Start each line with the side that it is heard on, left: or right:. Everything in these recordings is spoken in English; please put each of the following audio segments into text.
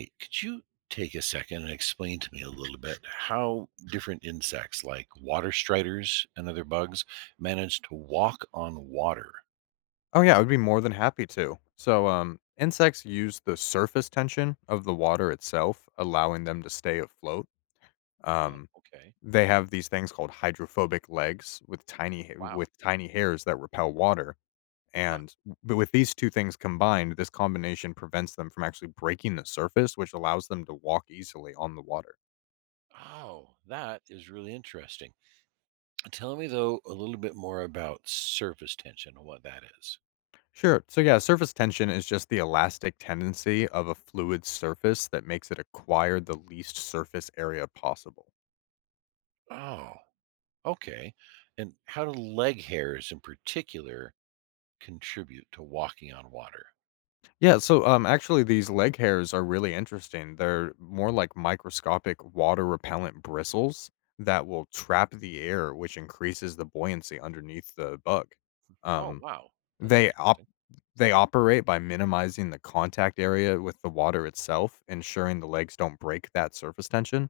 right: Could you take a second and explain to me a little bit how different insects like water striders and other bugs manage to walk on water?
left: Oh yeah, I would be more than happy to. Insects use the surface tension of the water itself, allowing them to stay afloat.
right: Oh,
left: Um,
right: okay.
left: they have these things called hydrophobic legs with
right: Wow.
left: with tiny hairs that repel water.
right: Huh.
left: And with these two things combined, this combination prevents them from actually breaking the surface, which allows them to walk easily on the water.
right: Oh, that is really interesting. Tell me, though, a little bit more about surface tension and what that is.
left: Sure. Surface tension is just the elastic tendency of a fluid surface that makes it acquire the least surface area possible.
right: Oh, okay. And how do leg hairs in particular contribute to walking on water?
left: These leg hairs are really interesting. They're more like microscopic water-repellent bristles that will trap the air, which increases the buoyancy underneath the bug.
right: Oh,
left: Um,
right: wow. That's
left: they op
right: interesting.
left: they operate by minimizing the contact area with the water itself, ensuring the legs don't break that surface tension,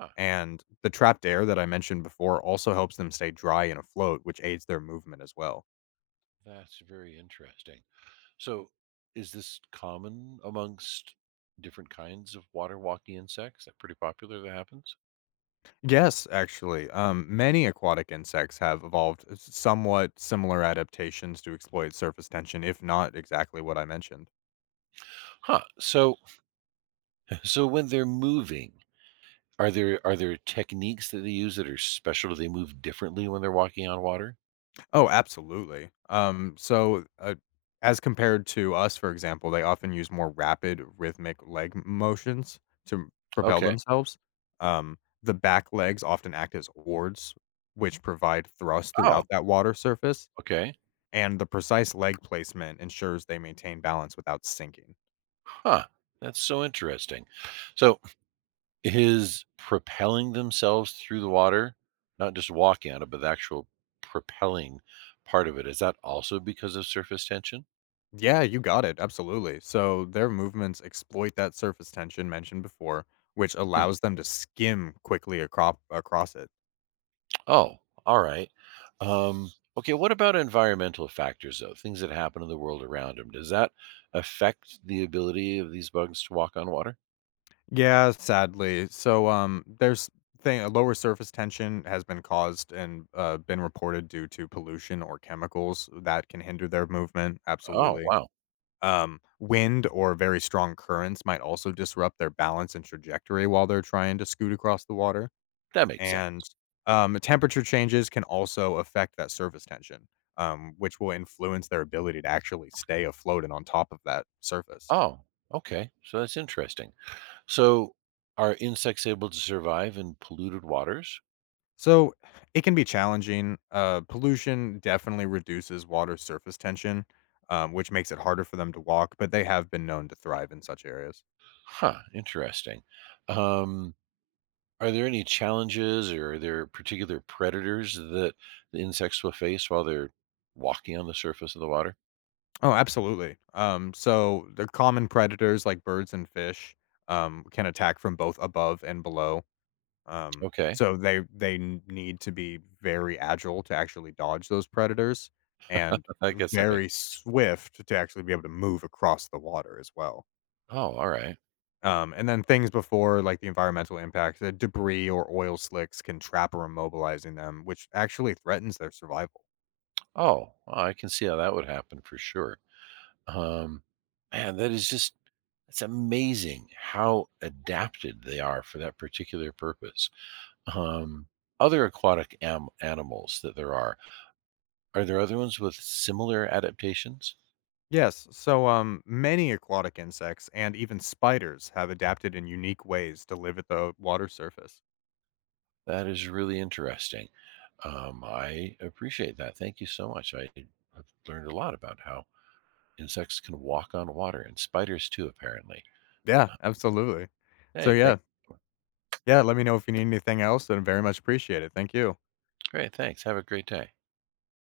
right: Huh.
left: and the trapped air that I mentioned before also helps them stay dry and afloat, which aids their movement as well.
right: That's very interesting. So, is this common amongst different kinds of water walking insects? That pretty popular that happens?
left: Yes, actually. Many aquatic insects have evolved somewhat similar adaptations to exploit surface tension, if not exactly what I mentioned.
right: Huh. So, so when they're moving, are there techniques that they use that are special? Do they move differently when they're walking on water?
left: Oh, absolutely. As compared to us, for example, they often use more rapid, rhythmic leg motions to propel
right: Okay.
left: themselves. Um, the back legs often act as oars, which provide thrust
right: Oh,
left: throughout that water surface,
right: okay.
left: and the precise leg placement ensures they maintain balance without sinking.
right: Huh. That's so interesting. So, is propelling themselves through the water, not just walking on it, but the actual propelling part of it, is that also because of surface tension?
left: Yeah, you got it. Absolutely. So their movements exploit that surface tension mentioned before, which
right: Hmm.
left: allows them to skim quickly across it.
right: Oh, all right. Um, okay, what about environmental factors, though? Things that happen in the world around them. Does that affect the ability of these bugs to walk on water?
left: Yeah, sadly. So there's thing a lower surface tension has been caused and been reported due to pollution or chemicals that can hinder their movement.
right: Oh,
left: Absolutely.
right: wow.
left: Wind or very strong currents might also disrupt their balance and trajectory while they're trying to scoot across the water.
right: That makes sense.
left: And, temperature changes can also affect that surface tension, which will influence their ability to actually stay afloat and on top of that surface.
right: Oh, okay. So that's interesting. So are insects able to survive in polluted waters?
left: So it can be challenging. Pollution definitely reduces water surface tension, which makes it harder for them to walk, but they have been known to thrive in such areas.
right: Huh, interesting. Um, are there any challenges or are there particular predators that the insects will face while they're walking on the surface of the water?
left: Oh, absolutely. So the common predators like birds and fish can attack from both above and below.
right: Okay,
left: Need to be very agile to actually dodge those predators and
right: I guess that makes.
left: very swift to actually be able to move across the water as well.
right: Oh, all right.
left: And then things before like the environmental impacts, the debris or oil slicks can trap or immobilizing them, which actually threatens their survival.
right: Oh, well, I can see how that would happen for sure. Um, Man, that is just it's amazing how adapted they are for that particular purpose. Um, Other aquatic animals that there are there other ones with similar adaptations?
left: Yes, many aquatic insects and even spiders have adapted in unique ways to live at the water surface.
right: That is really interesting. I appreciate that. Thank you so much. I have learned a lot about how insects can walk on water and spiders too, apparently.
left: Yeah,
right: Uh,
left: absolutely. So
right: Hey, thank.
left: yeah, Yeah, Let me know if you need anything else, and very much appreciate it. Thank you.
right: Great, thanks. Have a great day.